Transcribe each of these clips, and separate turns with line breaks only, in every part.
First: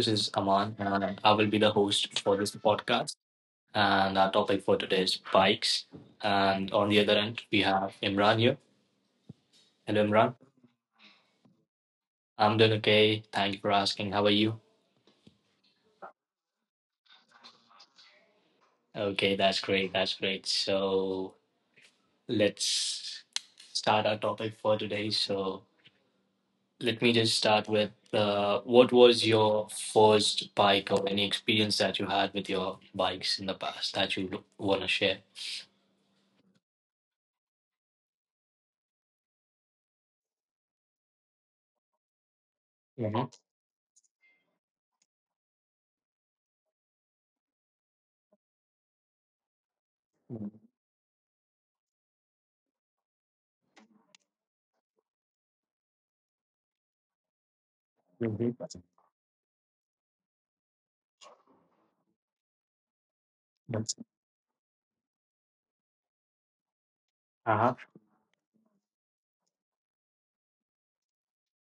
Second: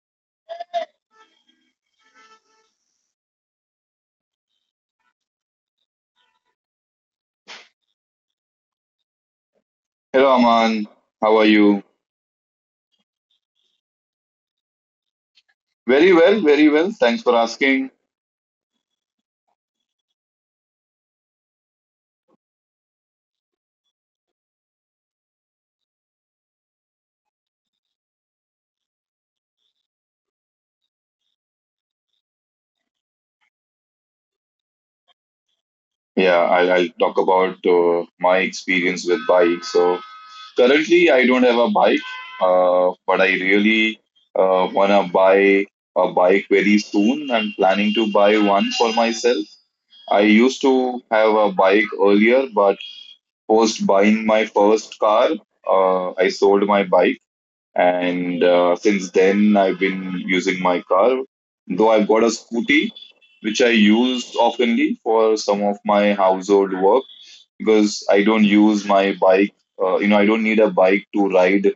this is Aman, and I will be the host for this podcast. And our topic for today is bikes. And on the other end, we have Imran here. Hello,
Hello,
Imran.
Aman. How are you?
I'm doing okay. Thank you for asking. How are you?
Very well, very well. Thanks for asking.
Okay, that's great. That's great. So, let's start our topic for today. So, let me just start with what was your first bike or any experience that you had with your bikes in the past that you want to share?
Yeah, I'll talk about my experience with bikes. So currently, I don't have a bike, but I
Mhm.
really wanna buy a bike very soon. I'm planning to buy one for myself. I used to have a bike earlier, but post buying my first car, I sold my bike and
Mhm.
since then I've been using my car. Though I've got a scooty, which I use oftenly for some of my household work
Uh-huh.
because I don't use my bike. I don't need a bike to ride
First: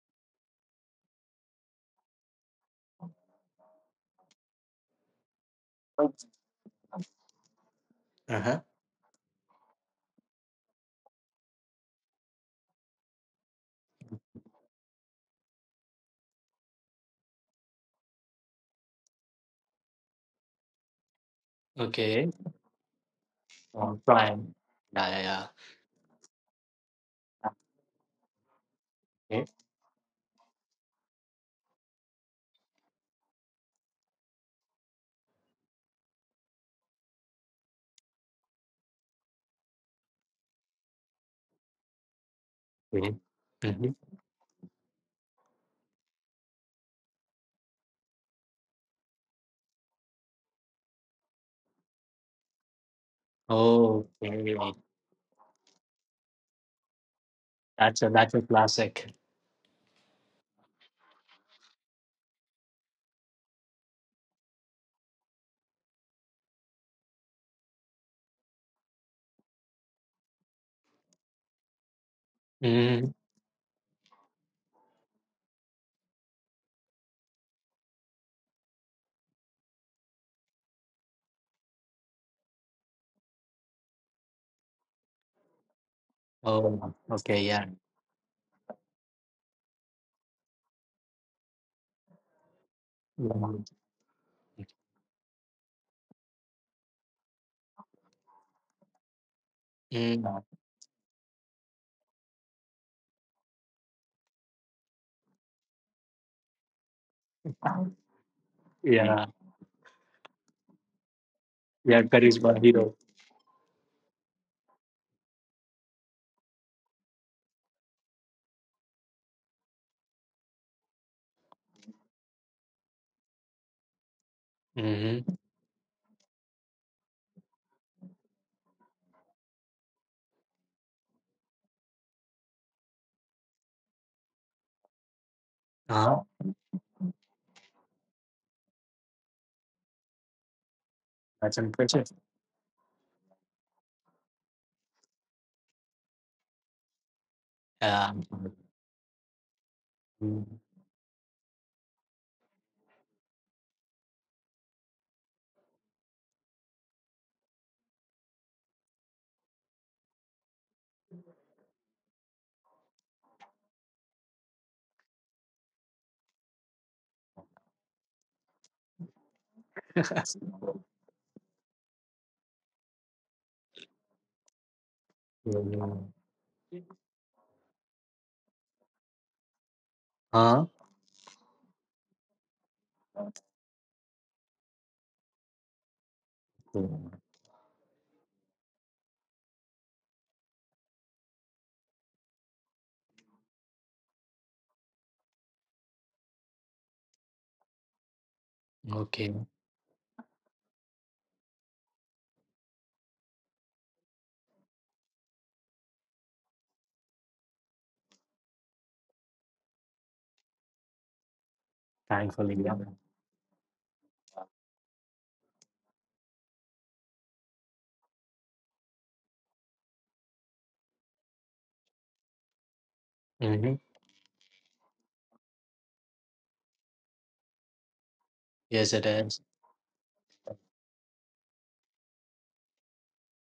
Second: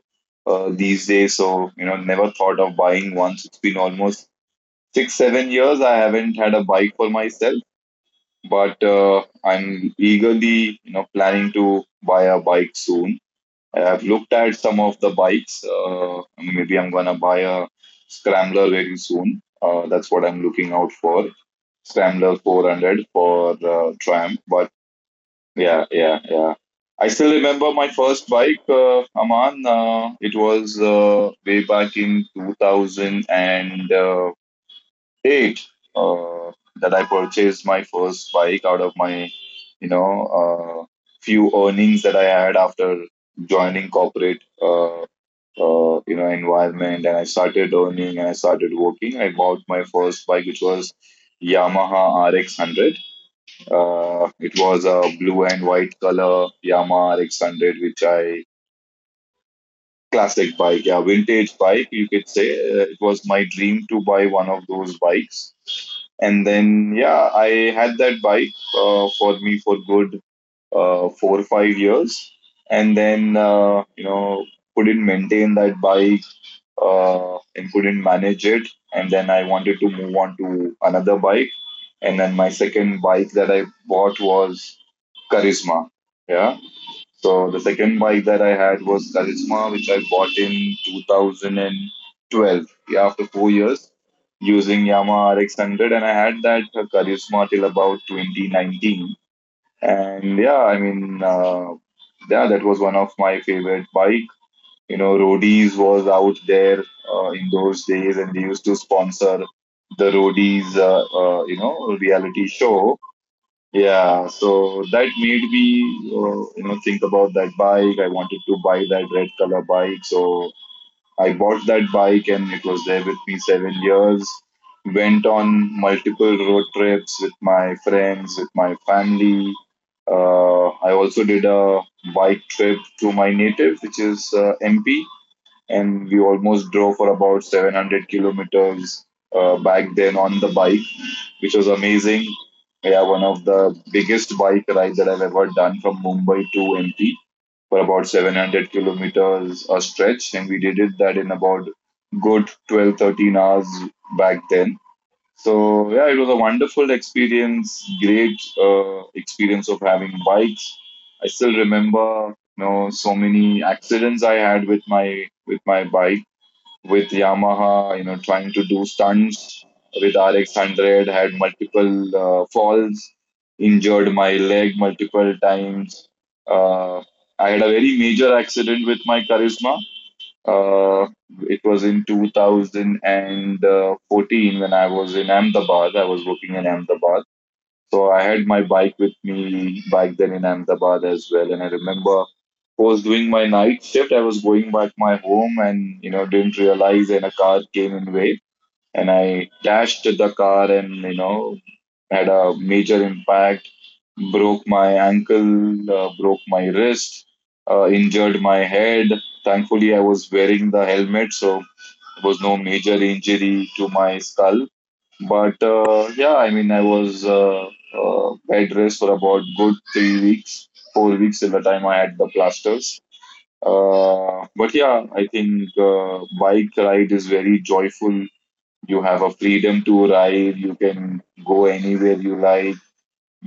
these days. So, never thought of buying one. It's been almost 6, 7 years I haven't had a bike for myself,
Uh-huh.
but I'm eagerly planning to buy a bike soon. I've looked at some of the bikes. Maybe I'm gonna buy a Scrambler very soon. That's what I'm looking out for.
Okay.
Scrambler 400 for
Long
Triumph.
time.
But
Yeah, yeah, yeah.
yeah, yeah, yeah. I still remember my first bike,
Okay.
Aman. It was way back in 2000 and eight that I purchased my first bike out of my you know uh, few earnings that I had after
Okay.
joining
Mm-hmm.
corporate environment, and I started earning and I started working. I bought my first bike, which was Yamaha RX 100.
Oh,
It
okay.
was a blue and white color Yamaha RX 100 which
That's a that's
I
a classic.
Classic bike, yeah, vintage bike, you could say. It was my dream to buy one of those bikes. And then, yeah, I had that bike for me for good 4 or 5 years. And
Mm.
then, couldn't maintain that bike and couldn't manage it. And then I wanted to move on to another bike. And then my second bike that I bought was Charisma. Yeah.
Oh, okay,
So the
yeah.
second bike that I had was Karisma, which I bought in 2012. Yeah, after four
Mm.
years using Yamaha RX 100, and I had that Karisma till about 2019.
Mm.
And yeah, I mean, yeah, that was one of my favorite bike. Roadies was out there in those days, and they used to
Yeah.
sponsor the Roadies,
Yeah,
reality
Charisma Hero.
show, yeah, so that made me think about that bike. I wanted to buy that red color bike, so I bought that bike, and it was there with me 7 years. Went
Mm-hmm.
on multiple road trips with my friends, with my family. I also did a bike trip to my native, which is MP, and we
Uh-huh.
almost drove for about 700 kilometers back then on the bike, which
That's
was
impressive.
amazing. Yeah, one of the biggest bike rides that I've ever done from Mumbai to MP for about
Yeah.
700 kilometers a stretch,
Mm.
and we did it that in about good 12, 13 hours back then. So yeah, it was a wonderful experience, great experience of having bikes. I still remember, so many accidents I had with my bike, with Yamaha, trying to do stunts with RX 100, had multiple falls, injured my leg multiple
Yeah.
times. Uh, I had a very major accident with my Charisma
Huh?
uh, it was in 2014 when I was in Ahmedabad. I was working in
Yeah.
Ahmedabad. So I had my bike with me back then in Ahmedabad as well. And I remember I was doing my night shift. I was going back my home, and didn't realize, and a car came in way, and
Okay.
I dashed the car, and had a major impact. Broke my ankle, broke my wrist, injured my head. Thankfully, I was wearing the helmet, so there was
Thankfully,
no
yeah.
major injury to my skull. But yeah, I mean, I was bed rest for about good 3 weeks, 4 weeks till the time I had the plasters.
Mm-hmm.
But yeah, I think bike ride is very joyful.
Yes,
You
it
have a
is.
freedom to ride. You can go anywhere you like,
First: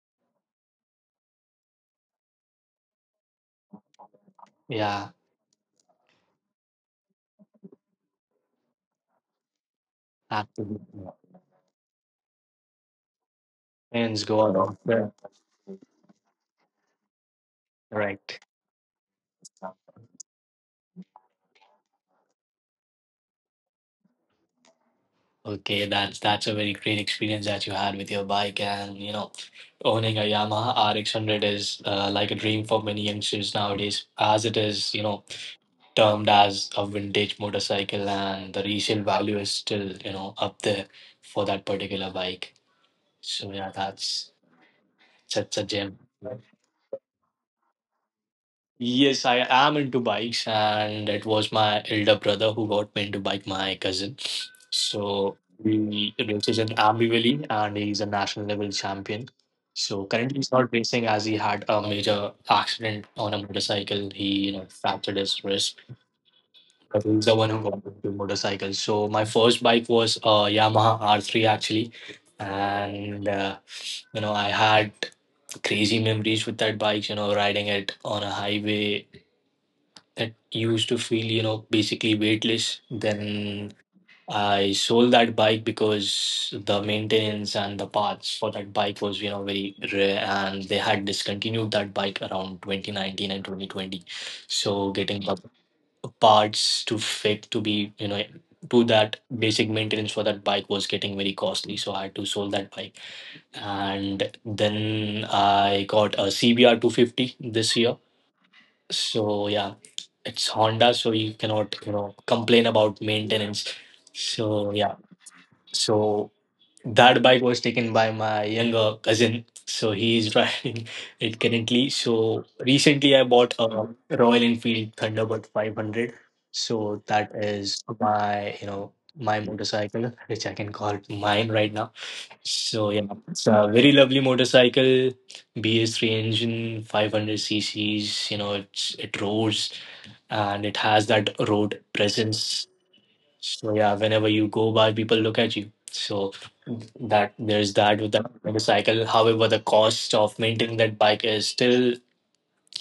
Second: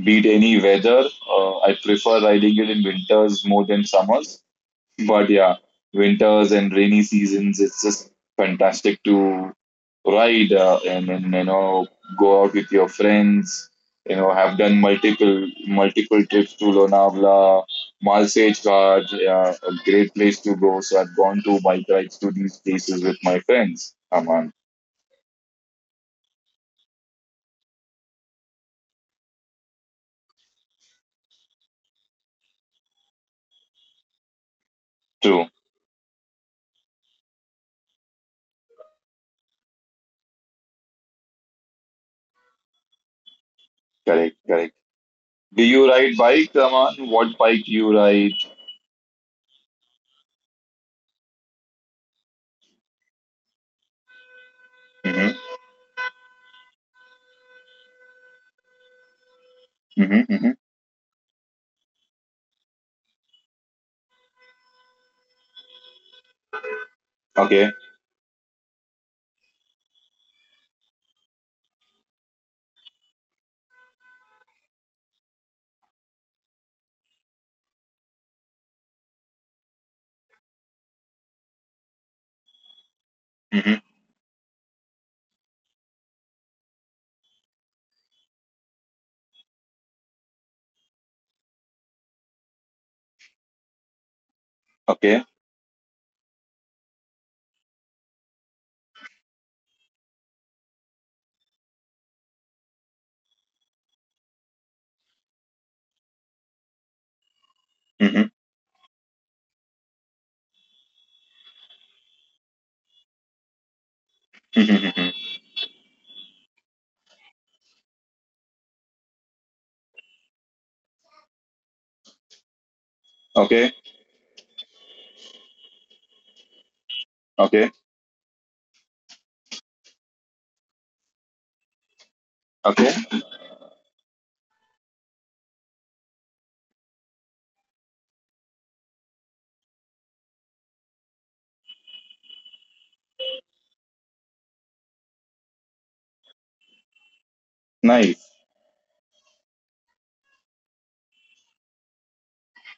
beat any weather. I prefer riding it in winters more than summers.
Yeah.
But yeah, winters and rainy seasons, it's just fantastic to ride uh, and,
Absolutely.
and you know go out with your friends. You
Hands
know,
go out
have
of
done
there.
multiple trips to Lonavala,
Right.
Malsage Ghat, yeah, a great place to go. So I've gone to bike rides to these places with my friends, Aman.
Okay, that's a very great experience that you had with your bike, and you know, owning a Yamaha RX 100 is like a dream for many youngsters nowadays, as it is, you know,
True,
termed as a vintage motorcycle, and the resale value is still, you know, up there for that particular bike. So yeah,
correct,
that's
correct. Do
such a
you
gem.
ride bike, Raman? What bike do you ride?
Yes, I am into bikes, and it was my elder brother who got me into bike, my cousin. So
Mm-hmm.
he races in Ambi Valley, and he's a national level champion. So
Mm-hmm.
currently he's
Mm-hmm.
not racing, as he had a major accident on a motorcycle. He, you know, fractured his wrist, but he's the one who
Okay.
got into motorcycles. So my first bike was a Yamaha R3 actually, and I had crazy memories with that bike. You know, riding it on a highway that used to feel basically weightless. Then
Mm-hmm.
I sold that bike, because the maintenance and the parts for that bike was very rare, and they had discontinued that bike around 2019 and 2020. So getting
Okay.
the parts to fit, to be to that basic maintenance for that bike was getting very costly, so I had to sold that bike. And then I got a CBR 250 this year.
Mm-hmm.
So yeah, it's Honda, so you cannot complain about maintenance. So
Mm-hmm.
yeah,
Mm-hmm.
so that bike was taken by my younger cousin. So he is driving it currently. So recently I bought
Okay.
a Royal Enfield Thunderbird 500. So that
Okay.
is my my motorcycle, which I can call mine right now.
Okay.
So yeah, it's a very lovely motorcycle. BS3 engine, 500 cc's. It roars, and it has that road presence. So yeah, whenever you go by, people look at you. So that there's that with the
Nice.
motorcycle. However, the cost of maintaining that bike is still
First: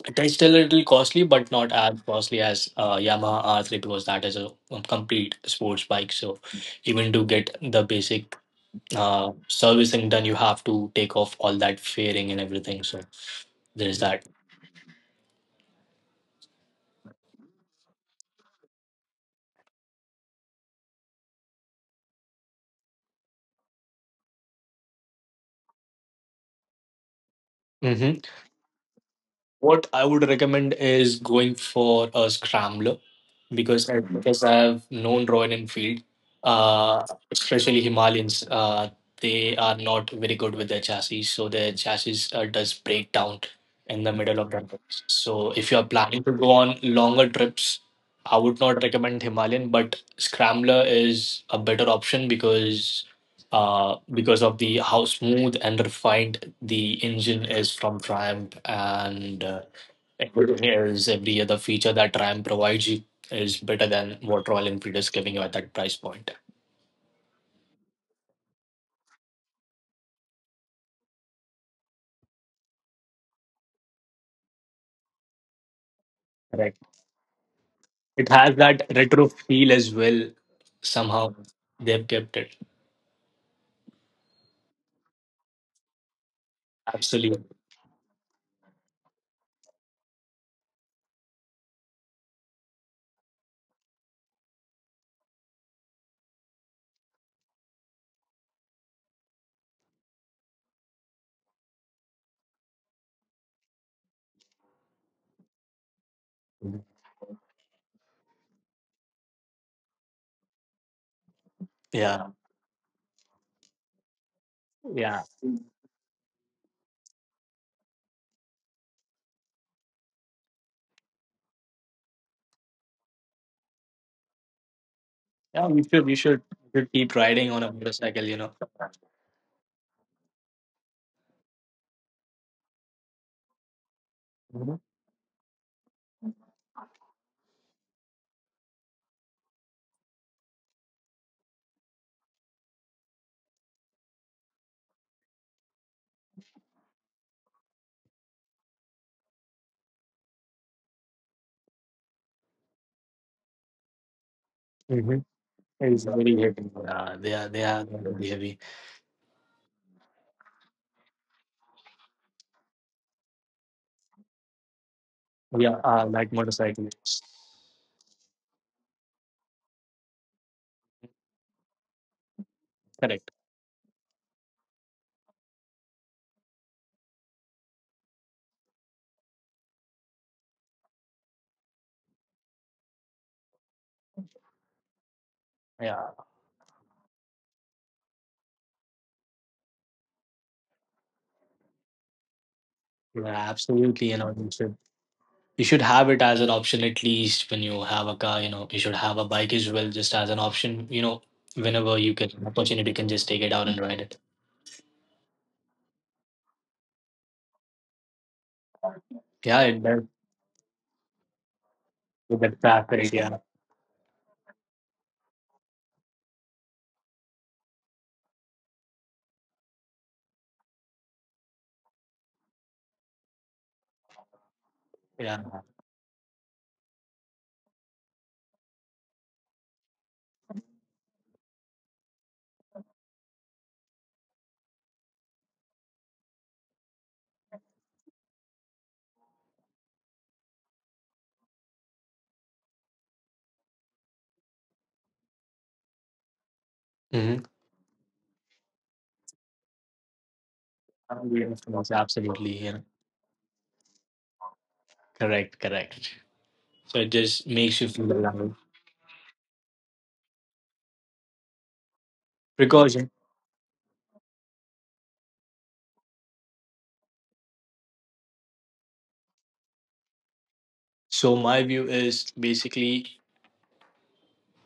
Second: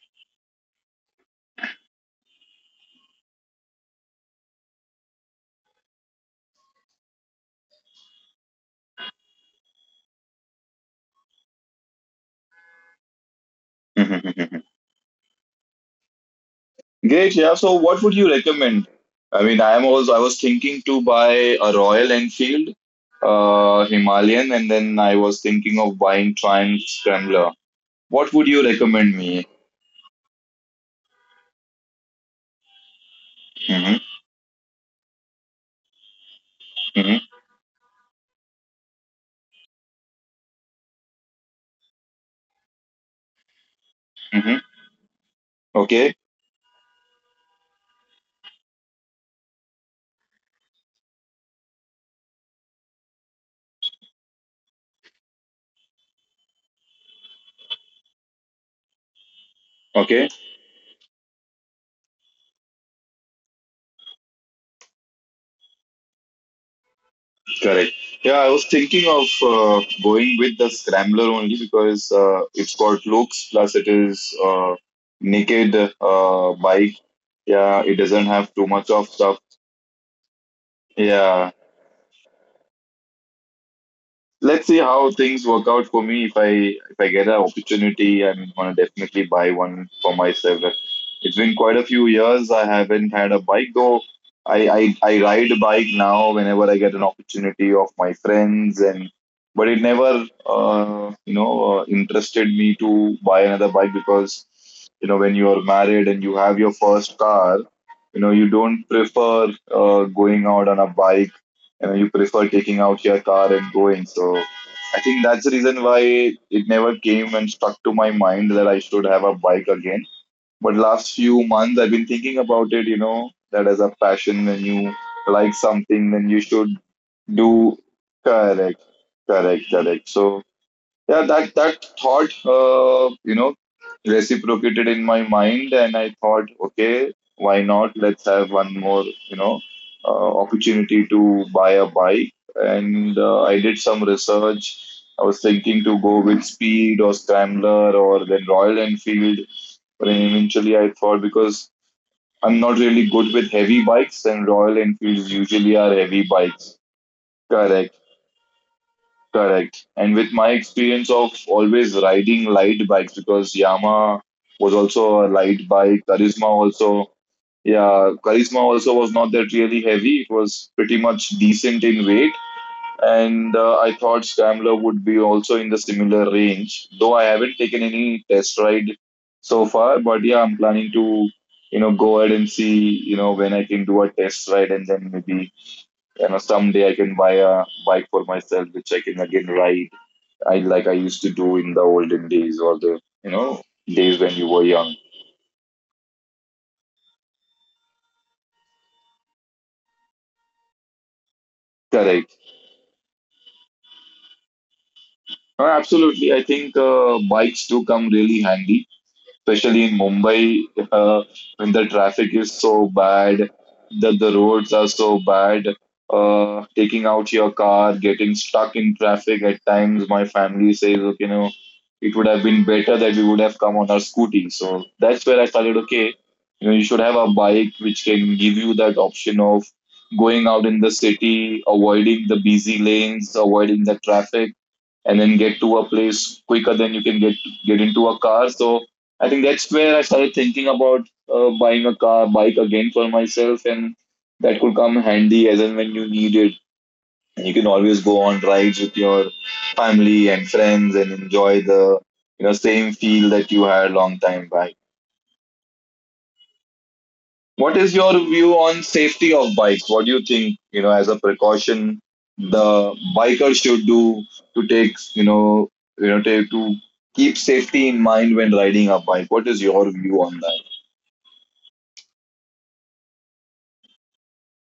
it is still a little costly, but not as costly as Yamaha R3, because that is a complete sports bike. So even to get the basic servicing done, you have to take off all that fairing and everything. So there's that.
Mhm. Great. Yeah. So, what would you recommend? I mean, I am also I was thinking to buy a Royal Enfield, Himalayan, and then I was thinking of buying Triumph Scrambler.
Mhm.
What would you recommend me?
What I would recommend is going for a scrambler, because
Mm-hmm.
as much as I've known Royal Enfield, uh,
Mm-hmm.
especially Himalayans, they are not very good with their chassis. So their chassis does break down in the middle of
Mm-hmm.
the trip. So if you are
Okay.
planning to go on longer trips, I would not recommend Himalayan, but Scrambler is a better option, because of the how smooth and refined the engine is from Triumph, and
Okay.
everything else, every other feature that Triumph provides you is better than what Royal Enfield is giving you at that price point.
Correct. Yeah, I was thinking of going with the scrambler only because it's got looks, plus it is naked
Right.
bike. Yeah, it doesn't
It
have
has
too
that
much of
retro
stuff.
feel as well. Somehow
Yeah,
they've kept it.
let's see how things work out for me. If I get an
Absolutely.
opportunity, I'm gonna definitely buy one for myself. It's been quite a few years. I haven't had a bike though. I ride a bike now whenever I get an opportunity of my friends and. But it never, interested me to buy another bike because, when you are married and you have your first car, you don't prefer going out on a bike, and you
Yeah.
prefer taking out your car and going. So I think
Yeah.
that's the reason why it never came and stuck to my mind that I should have a bike again. But last few months I've been thinking about it, that as a passion, when you like
Yeah. We should
something,
we
then you
should,
should
we should keep riding on a
do.
motorcycle.
Correct, correct, correct. So yeah, that thought uh, you know reciprocated in my mind, and I thought, okay, why not, let's have one more opportunity to buy a bike. And I did some research. I was thinking to go with speed or scrambler or then Royal Enfield, but then eventually I thought, because I'm not really good with heavy bikes, and Royal Enfields
Mm-hmm.
usually are
It's
heavy
very
bikes.
heavy. Yeah, they are they
Correct,
are very heavy.
correct. And with my experience of always riding light bikes, because Yamaha was also a light
Yeah,
bike, Charisma
like
also,
motorcycles.
yeah, Charisma also was not that really heavy. It was pretty much decent in weight.
Correct.
And I thought Scrambler would be also in the similar range, though I haven't taken any test ride so far. But yeah, I'm planning to go ahead and see, when I can do a test ride, and then maybe
Yeah.
someday I can buy a bike for myself, which I can again ride, I like I used to do in the olden days, or the
Yeah,
days when
absolutely.
you were
You
young.
should you should have it as an option at least when you have a car, you should have a bike as well, just as an option, whenever
Correct.
you get an opportunity, you can just take it out and ride it.
Absolutely, I think bikes do come really handy, especially
Yeah,
in
it does
Mumbai, uh, when the traffic is
with
so
the traffic,
bad,
yeah.
that the roads are so bad. Taking out your car, getting stuck in traffic at times. My family says, okay, it would have been better that we would have come on our scooty. So that's where I
Yeah.
started. Okay, you should have a bike which can give you that option of going out in the city, avoiding the busy lanes, avoiding the traffic, and then get to a place quicker than you can get into a car. So I think that's where I started thinking about buying a car, bike again for myself, and that could come handy as and when you need it. And you can always go on rides with your family and friends and enjoy the
Mm-hmm. Absolutely,
same
yeah.
feel that you had a long time back.
Correct, correct. So it just
What is
makes you
your
feel
view
alive.
on safety of bikes? What do you think, as a precaution the
Precaution.
biker should do to take, to keep safety in mind when riding a bike? What is your view on
So my view is basically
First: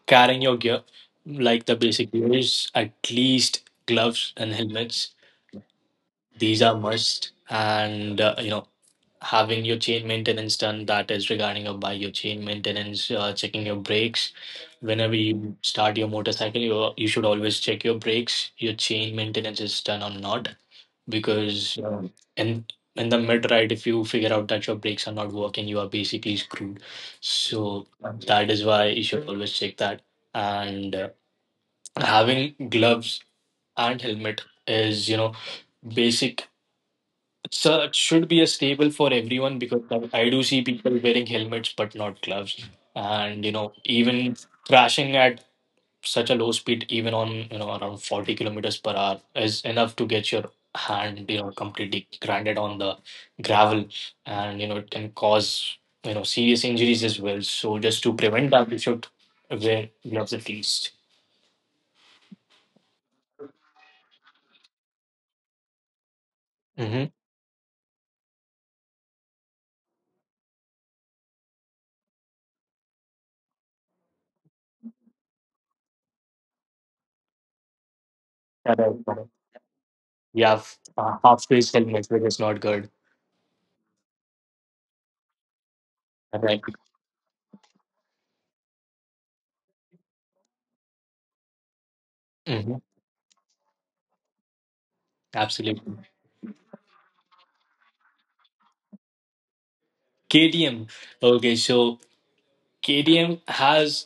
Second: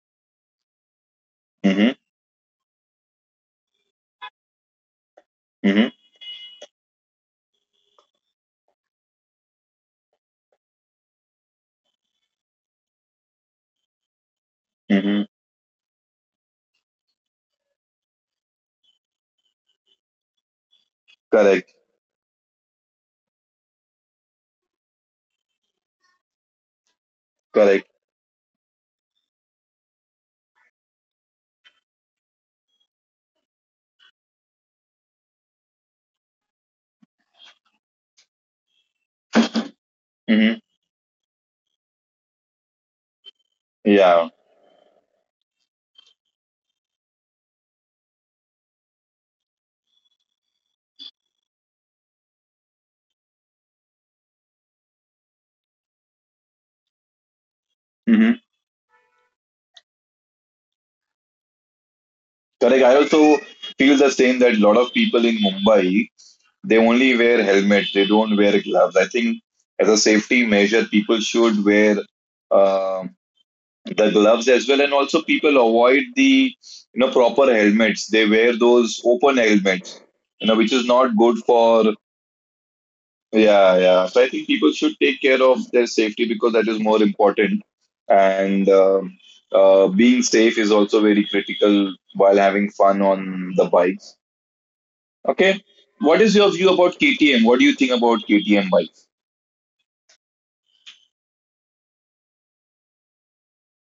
carrying your gear, like the
that?
basic gear is at least gloves and helmets.
Hmm.
These are must, and having your chain maintenance done, that is regarding your bike, your chain maintenance, checking your brakes. Whenever
Hmm.
you start your motorcycle, you should always check your brakes, your chain maintenance is done or not, because
Correct,
in in the mid ride, if you figure out that your brakes are not working, you are basically screwed. So
correct.
that is why you should always check that. And having gloves and helmet is basic, so it should be a stable for everyone, because I do see
Hmm.
people wearing helmets but not gloves, and even
Yeah.
crashing at such a low speed, even on around 40 kilometers per hour, is enough to get your hand completely grinded on the gravel, and it can cause serious injuries as well. So just to prevent
Hmm.
that, we should wear gloves at least.
Correct. I also feel the same that a lot of people in Mumbai, they
Mm-hmm.
only wear helmets, they don't wear gloves. I think as a safety measure, people should wear uh, the gloves as well, and also people avoid the proper helmets. They wear
Correct.
those
Correct.
open helmets,
Yeah,
which is not
half
good
face helmets,
for.
which is not good.
Yeah, yeah. So I think people should take care of their safety
Right.
because that is more important. And being safe is also very critical while
Hmm.
having fun on the bikes. Okay.
Absolutely.
What is your view about KTM? What do you think about KTM bikes?
KTM. Okay, so KTM has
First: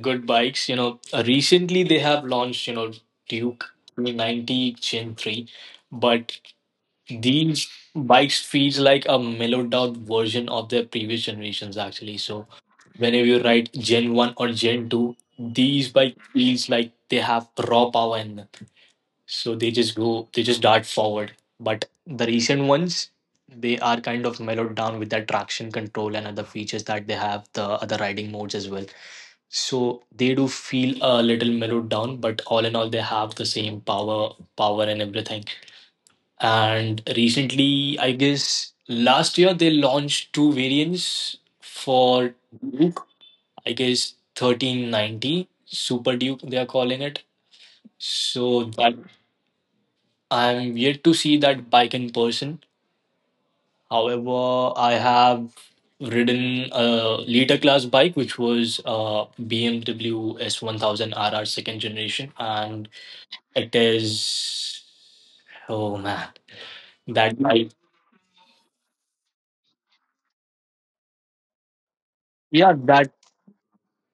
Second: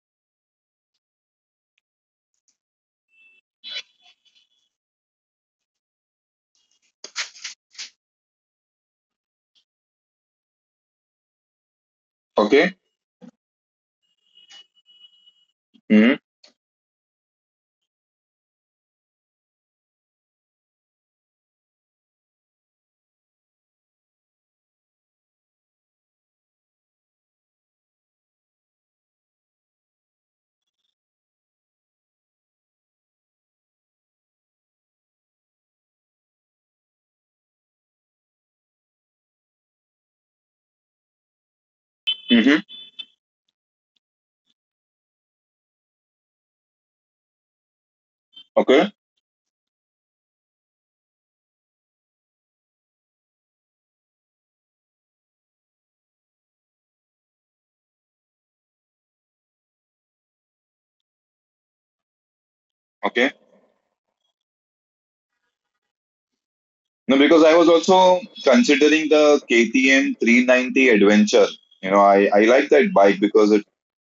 good bikes. Recently they have launched, Duke 390 Gen 3, but these bikes feels like a mellowed down version of their previous generations actually. So
Okay.
whenever you ride Gen 1 or Gen 2, these
Mm-hmm.
bike feels like they have raw power in them, so they just dart forward. But the recent ones, they are kind of mellowed down with that traction control and other features that they have, the other riding modes as well. So they do feel a little mellowed down, but all in all they have the same power and everything. And recently, I guess last year, they launched two variants for
Mm-hmm.
Duke, I guess 1390 super duke they are calling it. So
Okay.
that I'm yet to see that bike in person. However, I have ridden a liter class bike, which was BMW S1000 RR second generation, and
Okay.
it is, oh man,
No,
that
because I was
bike.
also considering the KTM 390 Adventure. I like
Yeah,
that
that
bike because it.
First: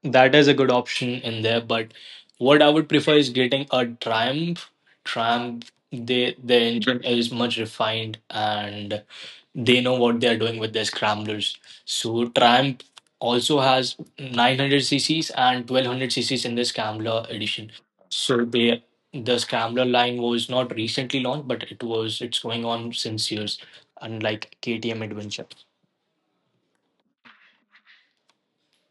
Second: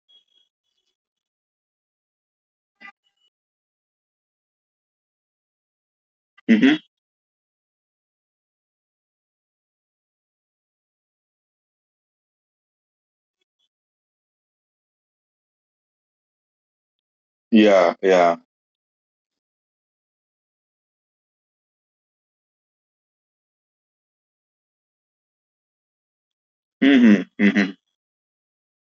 that is a good option in there. But what I would prefer is getting a Triumph. Triumph, they the
Hmm.
engine is much refined, and they know what they are doing with their scramblers. So Triumph also has 900 cc's and 1200 cc's in the scrambler edition.
Yeah. Yeah.
So they the scrambler line was not recently launched, but it's going on since years, unlike KTM Adventure.
Mm-hmm. Mm-hmm.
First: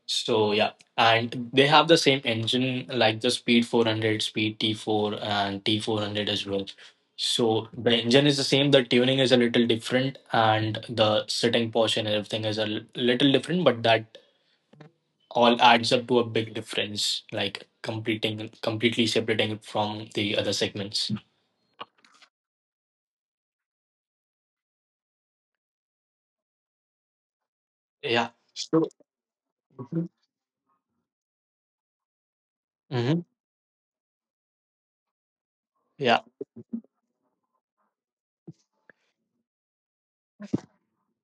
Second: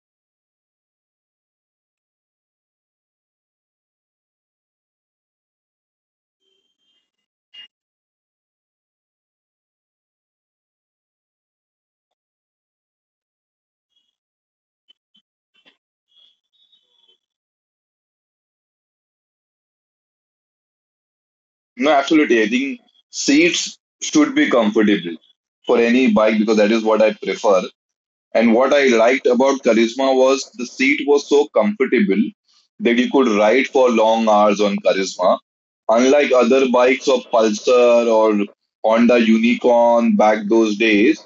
So yeah, and they have the same engine like the Speed 400, Speed T4, and T400 as well. So the engine is the same, the tuning is a little different, and the sitting posture and everything is a little different, but that all adds up to a big difference, like completing completely separating it from the other segments.
No, absolutely. I think seats should be comfortable for any bike because that is what I prefer.
Yeah.
And what I
So,
liked about Charisma was the seat was so comfortable that you
Mhm.
could ride for long hours on Charisma.
yeah.
Unlike other bikes of Pulsar or Honda Unicorn back those days,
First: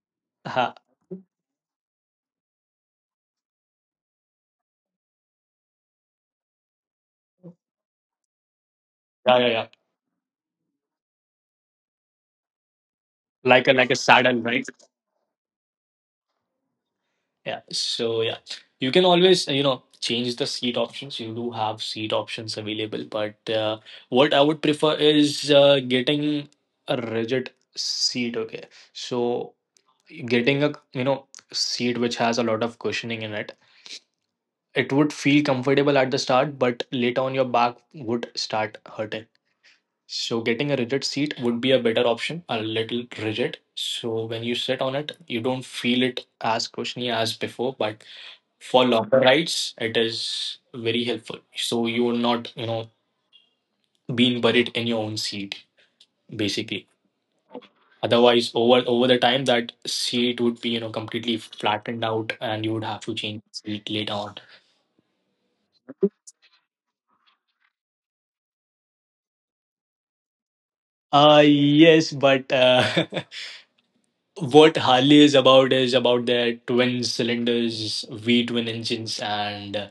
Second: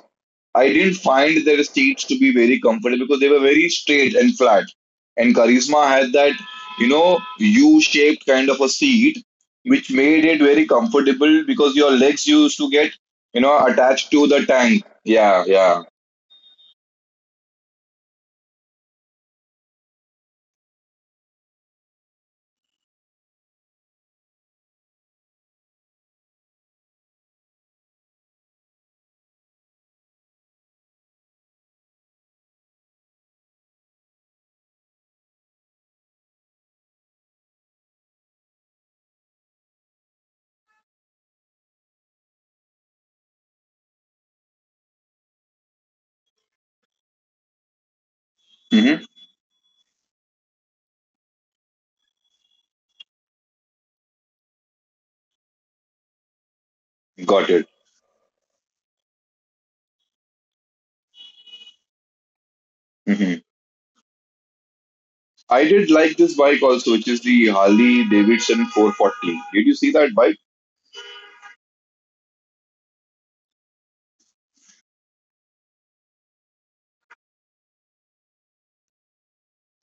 I
Uh-huh.
didn't find their seats to be very comfortable because they were very straight and flat. And Karisma had that, you know, U shaped kind of a seat,
Yeah, yeah, yeah.
which made it very comfortable because your legs used to get, you know,
Like a
attached to
saddle,
the
right?
tank. Yeah, yeah.
Yeah. So yeah, you can always change the seat options. You do have seat options available, but what I would prefer is getting a rigid seat. Okay, so getting a seat which has a lot of cushioning in it. It would feel comfortable at the start, but later on your back would start hurting. So getting a rigid seat would be a better option, a little rigid. So when you sit on it, you don't feel it as cushiony as before, but
Hmm.
for longer rides it is very helpful, so you will not being buried in your own seat basically.
Got it.
Otherwise over the time that seat would be completely flattened out, and you
Hmm.
would have to change seat later on.
I did like this bike also, which is the Harley Davidson 440. Did you see that bike?
Yes, but what Harley is about their twin cylinders, V twin engines, and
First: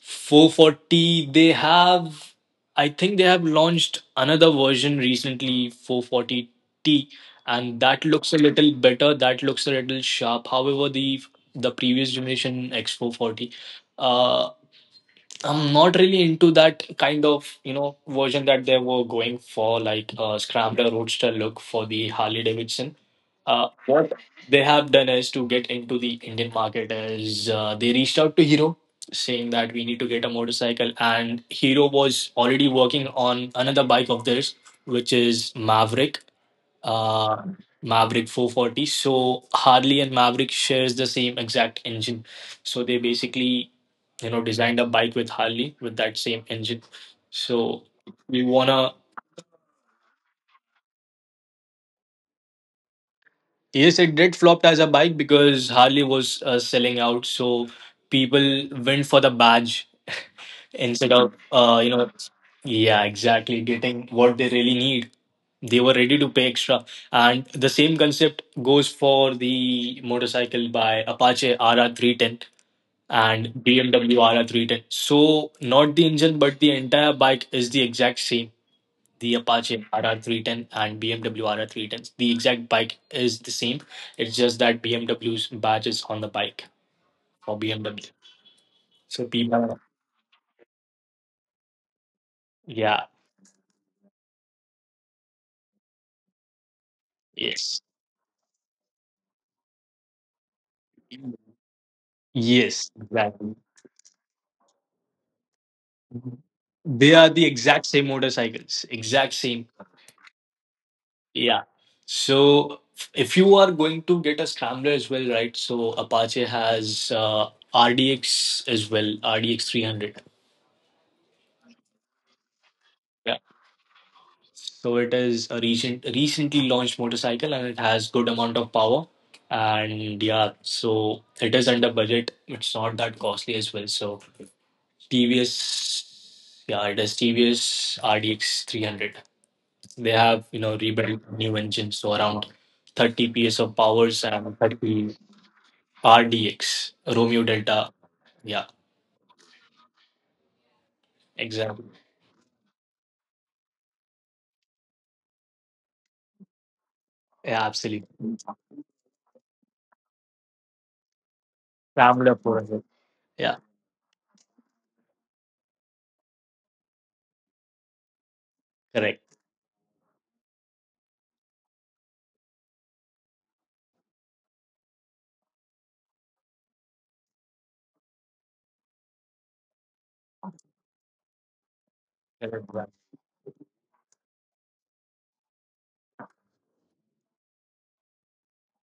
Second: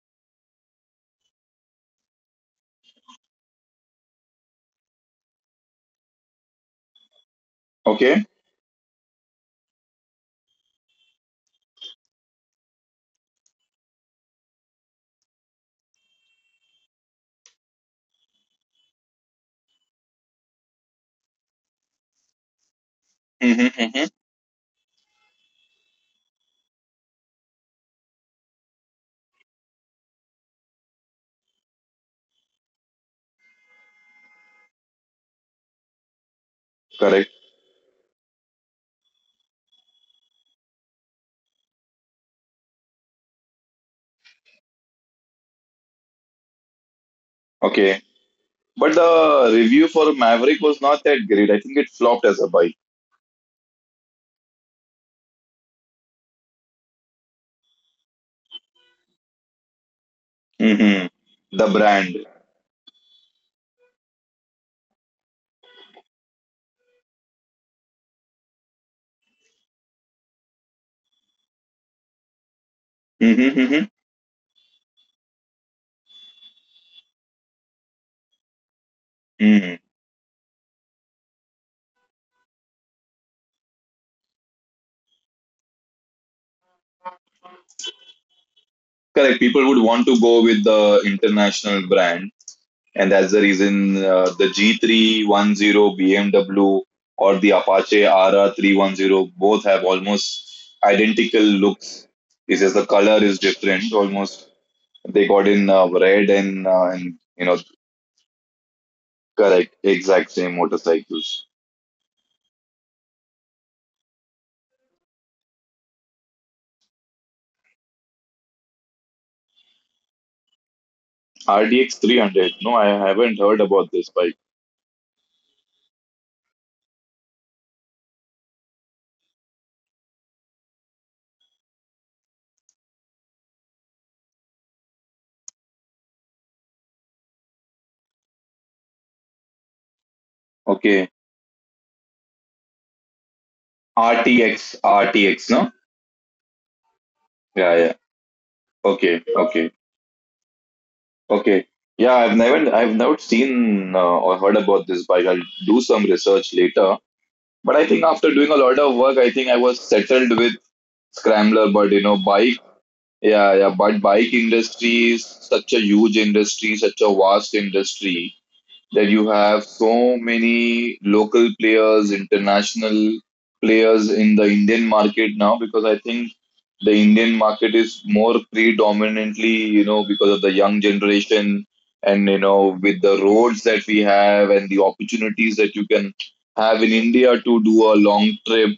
440. They have, I think, they have launched another version recently, 440T, and that
Okay.
looks a little better. That looks a little sharp. However, the previous generation X440. I'm not really into that kind of version that they were going for, like scrambler roadster look for the Harley Davidson.
Hmm.
What
Hmm.
they have done is to get into the Indian market is they reached out to Hero saying that we need to get a motorcycle, and Hero was already working on another bike of theirs, which is Maverick.
Correct.
Uh, Maverick 440. So Harley and Maverick shares the same exact engine. So they basically designed a bike with Harley with that same engine, so
Okay.
we wanna
But the review for Maverick was not that great. I think it flopped as a bike.
yes, it did flopped as a bike, because Harley was selling out. So people went for the badge instead
Hmm.
of
The brand.
yeah, exactly, getting what they really need. They were ready to pay extra, and the same concept goes for the motorcycle by Apache RR310 and
Hmm. Hmm.
BMW RR310, so not the engine but the entire bike is the exact same. The
Hmm.
Apache RR310 and BMW RR310s. The exact bike is the same. It's just that BMW's badge is on the bike for BMW. So
Correct. People
people,
would want to go with the international brand,
yeah,
and that's the reason the G310 BMW or the
yes,
Apache R 310 both have almost identical looks. It's just
yes,
the color is
exactly.
different. Almost they got in red
They
and
are the
you know
exact same motorcycles, exact same.
correct exact same motorcycles.
Yeah. So if you are going to get a scrambler as well, right? So Apache has RDX as well, RDX 300.
RTX 300. No, I haven't heard about this bike.
So it is a recently launched motorcycle, and it has good amount of power. And yeah, so it is under budget. It's not that costly as well. So TVS, yeah, it is TVS RDX 300. They have, you know,
Okay,
rebuilt new engines, so around 30 PS of powers and
RTX
30
RTX. No.
RDX, Romeo
Yeah,
Delta.
yeah.
Yeah,
Okay, okay, okay.
exactly.
Yeah, I've never seen or heard about this bike. I'll do some research later.
Yeah,
But I think
absolutely.
after doing a lot of work, I think I was settled with Scrambler. But you know,
Rammed up
bike,
for it. Yeah,
yeah, yeah. But bike industry is such a huge industry, such a vast industry that you
correct.
have so many local players, international players in the Indian market now because I think the Indian market is more predominantly, you know, because of the young generation and, you know, with the roads that we have and the opportunities that you can have in India to do a long trip.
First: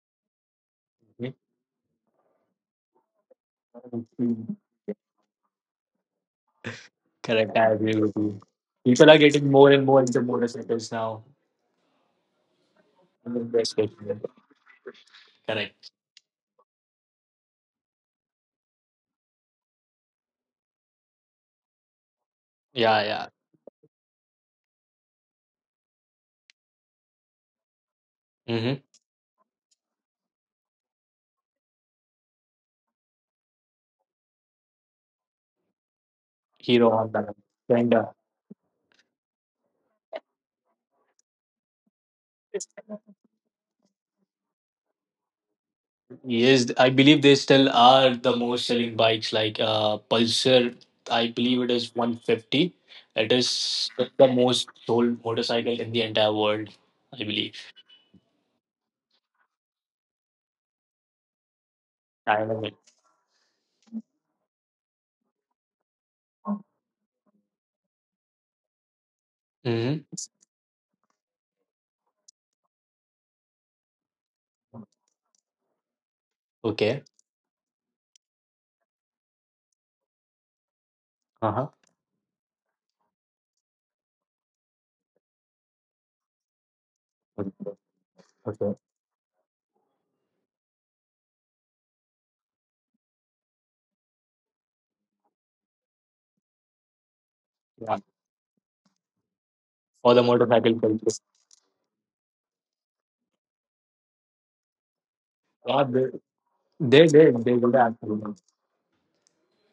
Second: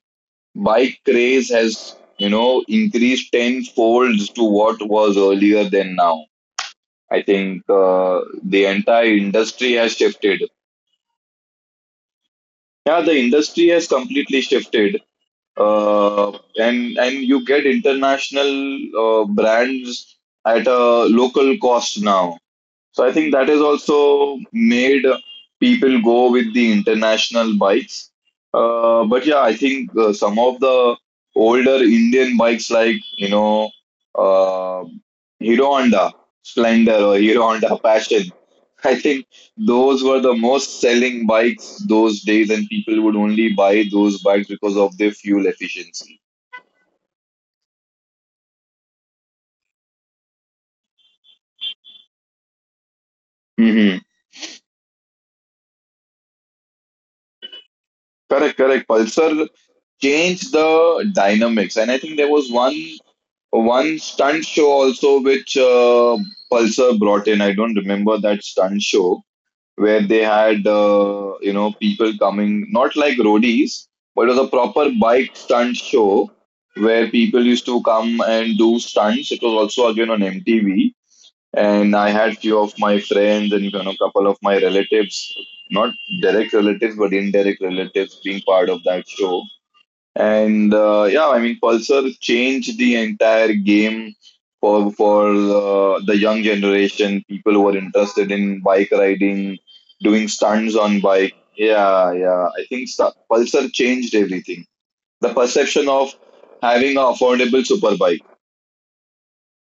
Bike
Correct.
craze has, you know, increased tenfolds to what was earlier than now. I
Correct,
think
I agree with you.
the
People
entire
are getting more
industry
and
has
more into
shifted.
motorcycles now.
Yeah, the
I mean, they're
industry has
switching.
completely shifted,
Correct.
uh, and you get international brands at a local cost now.
Yeah,
So I
yeah.
think that has also made people go with the international bikes.
Mm-hmm.
But yeah, I think some of the older Indian bikes like, you know, uh, Hero Honda
Hero
Splendor or
Honda,
Hero Honda
Honda.
Passion, I think those were the most selling bikes those days, and people would only buy those bikes because of their fuel efficiency.
Yes, I believe they still are the most selling bikes. Like Pulsar, I believe it is 150. It is
Hmm.
the most sold motorcycle in the entire world. I believe.
Correct, correct. Pulsar changed the dynamics, and I think there
I
was
know it.
one stunt show also, which Pulsar brought in. I don't remember that stunt show where
Mm-hmm.
they had you know people coming, not like roadies, but it was a proper bike stunt show
Okay.
where people used to come and do stunts. It was also again on MTV,
Uh huh.
and I had few of my friends and you know couple of my relatives, not direct relatives but indirect relatives, being part
Okay.
of that show and yeah, I mean, Pulsar changed the entire game for the young generation, people who are
Yeah.
interested in bike riding,
For the
doing stunts
motorcycle
on
culture.
bike. Yeah, yeah. I think Pulsar changed everything. The
Yeah,
perception
they
of having an
they did. They
affordable
did
super bike.
actually.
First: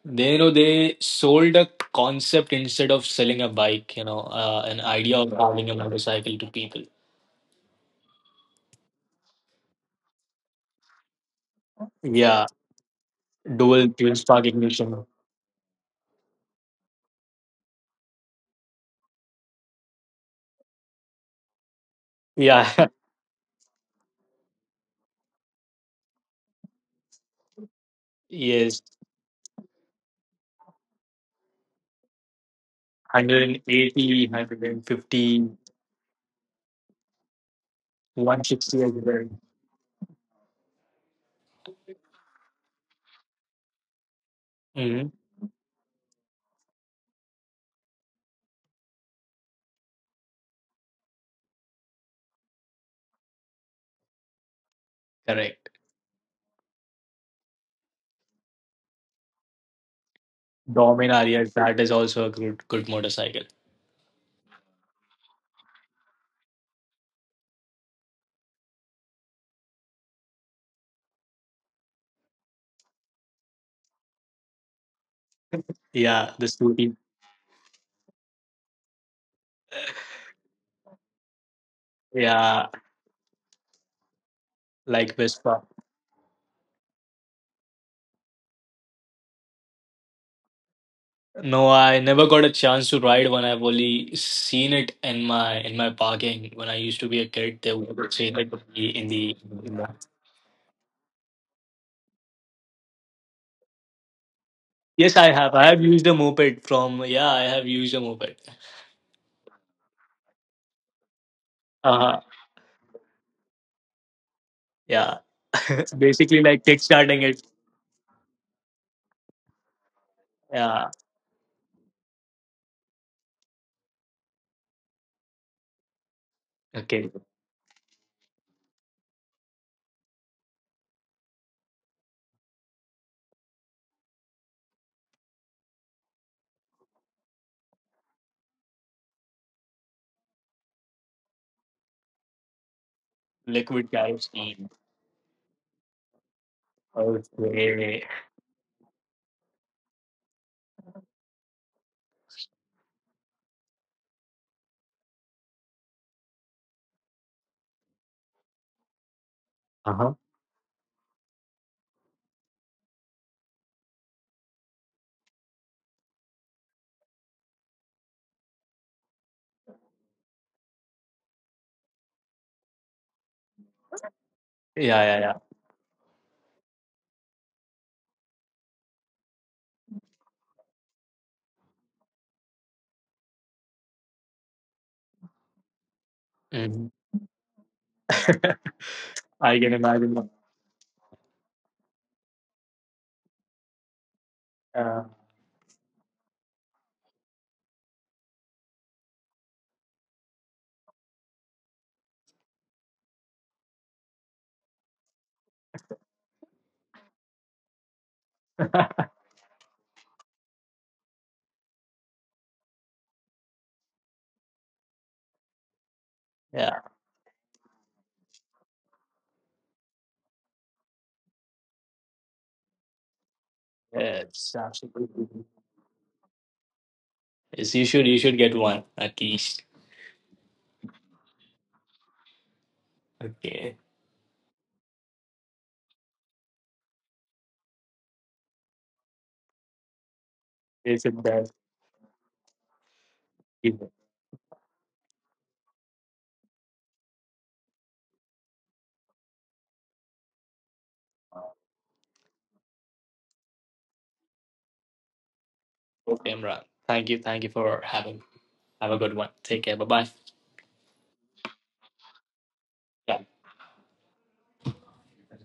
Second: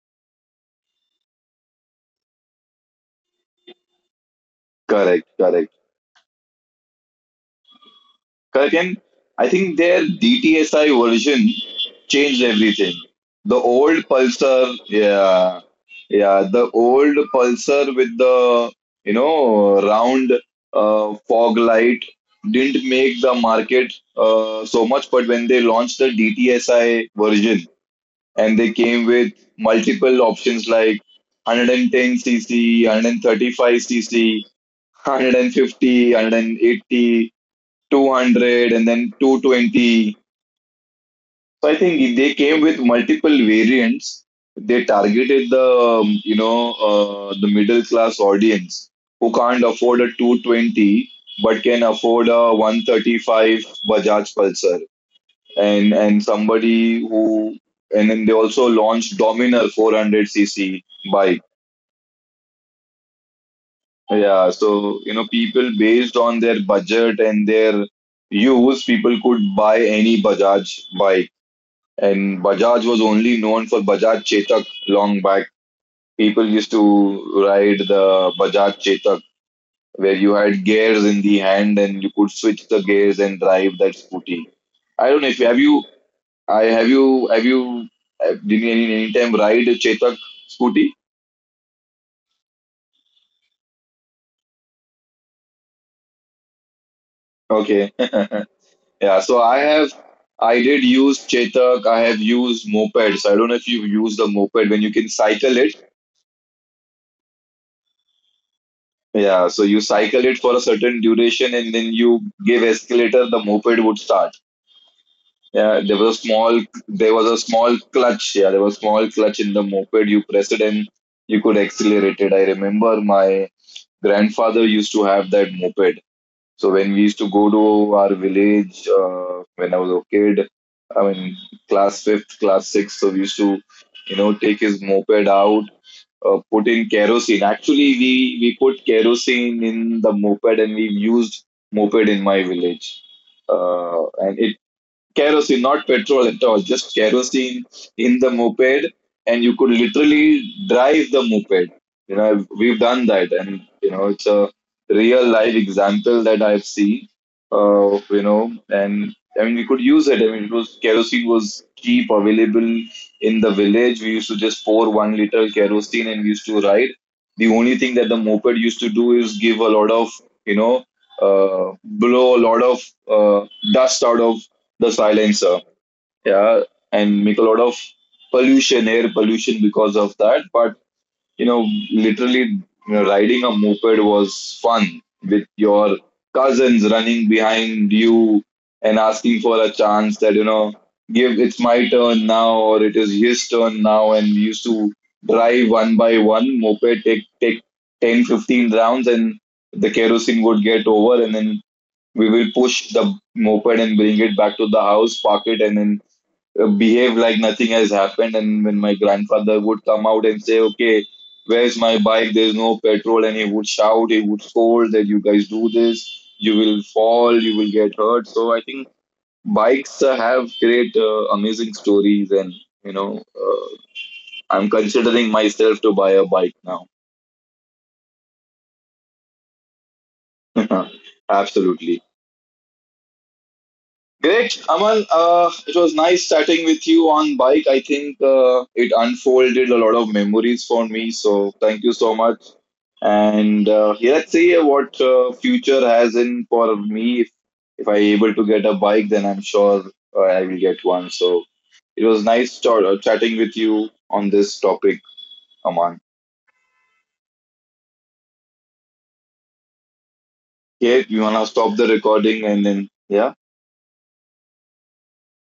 They sold a concept instead of selling a bike, an idea
Correct,
of having
correct.
a motorcycle to people.
Again, I think their DTSI version changed
Yeah,
everything. The
dual
old
fuel spark
Pulsar,
ignition.
yeah, yeah, the old Pulsar with the you know round fog light
Yeah,
didn't make the market so much. But when they launched the DTSI version and they
yes,
came with multiple options like 110 cc,
180,
135 cc,
150,
150, 180, 200
160
and
as
then
well.
220. So I think they came with multiple variants. They
Mm-hmm.
targeted the you know the middle class audience who can't afford a 220 but can afford a 135 Bajaj Pulsar.
Correct.
And somebody who and then they also launched Dominer 400 cc
Domain
bike.
RS, that is also a good motorcycle.
Yeah, so you know people based on their budget and their use, people could buy any Bajaj bike. And Bajaj was only known for Bajaj Chetak long back.
Yeah,
People
the
used to
Scooty.
ride the Bajaj Chetak where you had gears in the hand and you could switch
Yeah,
the gears and drive that scooty. I
like
don't know if have
Vespa.
you I have you did you any time ride a Chetak scooty?
No, I never got a chance to ride one. I've only seen it in my parking when I used to be a kid. They
Okay.
would say that in
yeah,
the
so I
in
have
the-
I did use Chetak, I have used mopeds. I don't know if you've used the moped when you can
yes, I
cycle
have. I
it.
have used a moped from yeah, I have used a moped.
Yeah, so you cycle it for a certain duration and then you
Uh-huh.
give escalator, the moped would start.
Yeah.
Yeah,
It's basically like
there was
kickstarting
a
it.
small clutch. Yeah, there was small clutch in the moped. You press it and
Yeah.
you could accelerate it. I remember my grandfather used to have that moped so when we
Okay.
used to go to our village when I was a kid, I mean class fifth, class sixth, so we used to, you know, take his moped out, put in kerosene. Actually, we put kerosene in the moped and we used moped in my village,
Liquid
and
kerosene.
kerosene, not petrol at all, just kerosene
Okay.
in the moped, and you could literally drive the moped. You know, we've done that, and you know, it's a real life example that I've seen. You know, and I mean, we could use it.
Uh-huh.
I mean, it was kerosene was cheap, available in the village. We used to just pour 1 liter kerosene, and we used to ride. The only thing that the moped used to do is give a lot of, you know, blow a lot of uh, dust out of the
Yeah, yeah, yeah.
silencer. Yeah, and make a lot of pollution, air pollution because of that. But you know, literally, you know, riding a moped was fun with your cousins
Mhm.
running behind you and asking for
I
a
can
chance that
imagine.
you know, give it's my turn now or it is his turn now. And we used to
Uh,
drive one by one moped, take 10 15 rounds, and the kerosene would get over, and then we will push the moped and bring it back to the house, park it, and then behave like nothing has happened. And when
yeah.
my grandfather would come out and say, "Okay, where's my bike? There's no petrol," and he would shout, he would scold that you guys do this, you will
yeah.
fall, you will get hurt. So I think bikes have great, amazing stories, and you know,
It's
I'm considering
absolutely.
myself to buy a bike now.
Yes, you should get one at least.
Absolutely.
Okay.
Great, Aman. It was nice chatting with you on bike. I think it unfolded a lot of memories for me.
It's a
So
best
thank you so much. And
giver.
yeah, let's see what future has in for me. If I able to get a bike, then I'm sure I will get one. So it was nice chatting with you on this topic, Aman.
Okay, Imran. Thank you. Thank you for having. Have a good one. Take care. Bye bye.
Okay, you wanna stop the recording and then
Yeah.
yeah.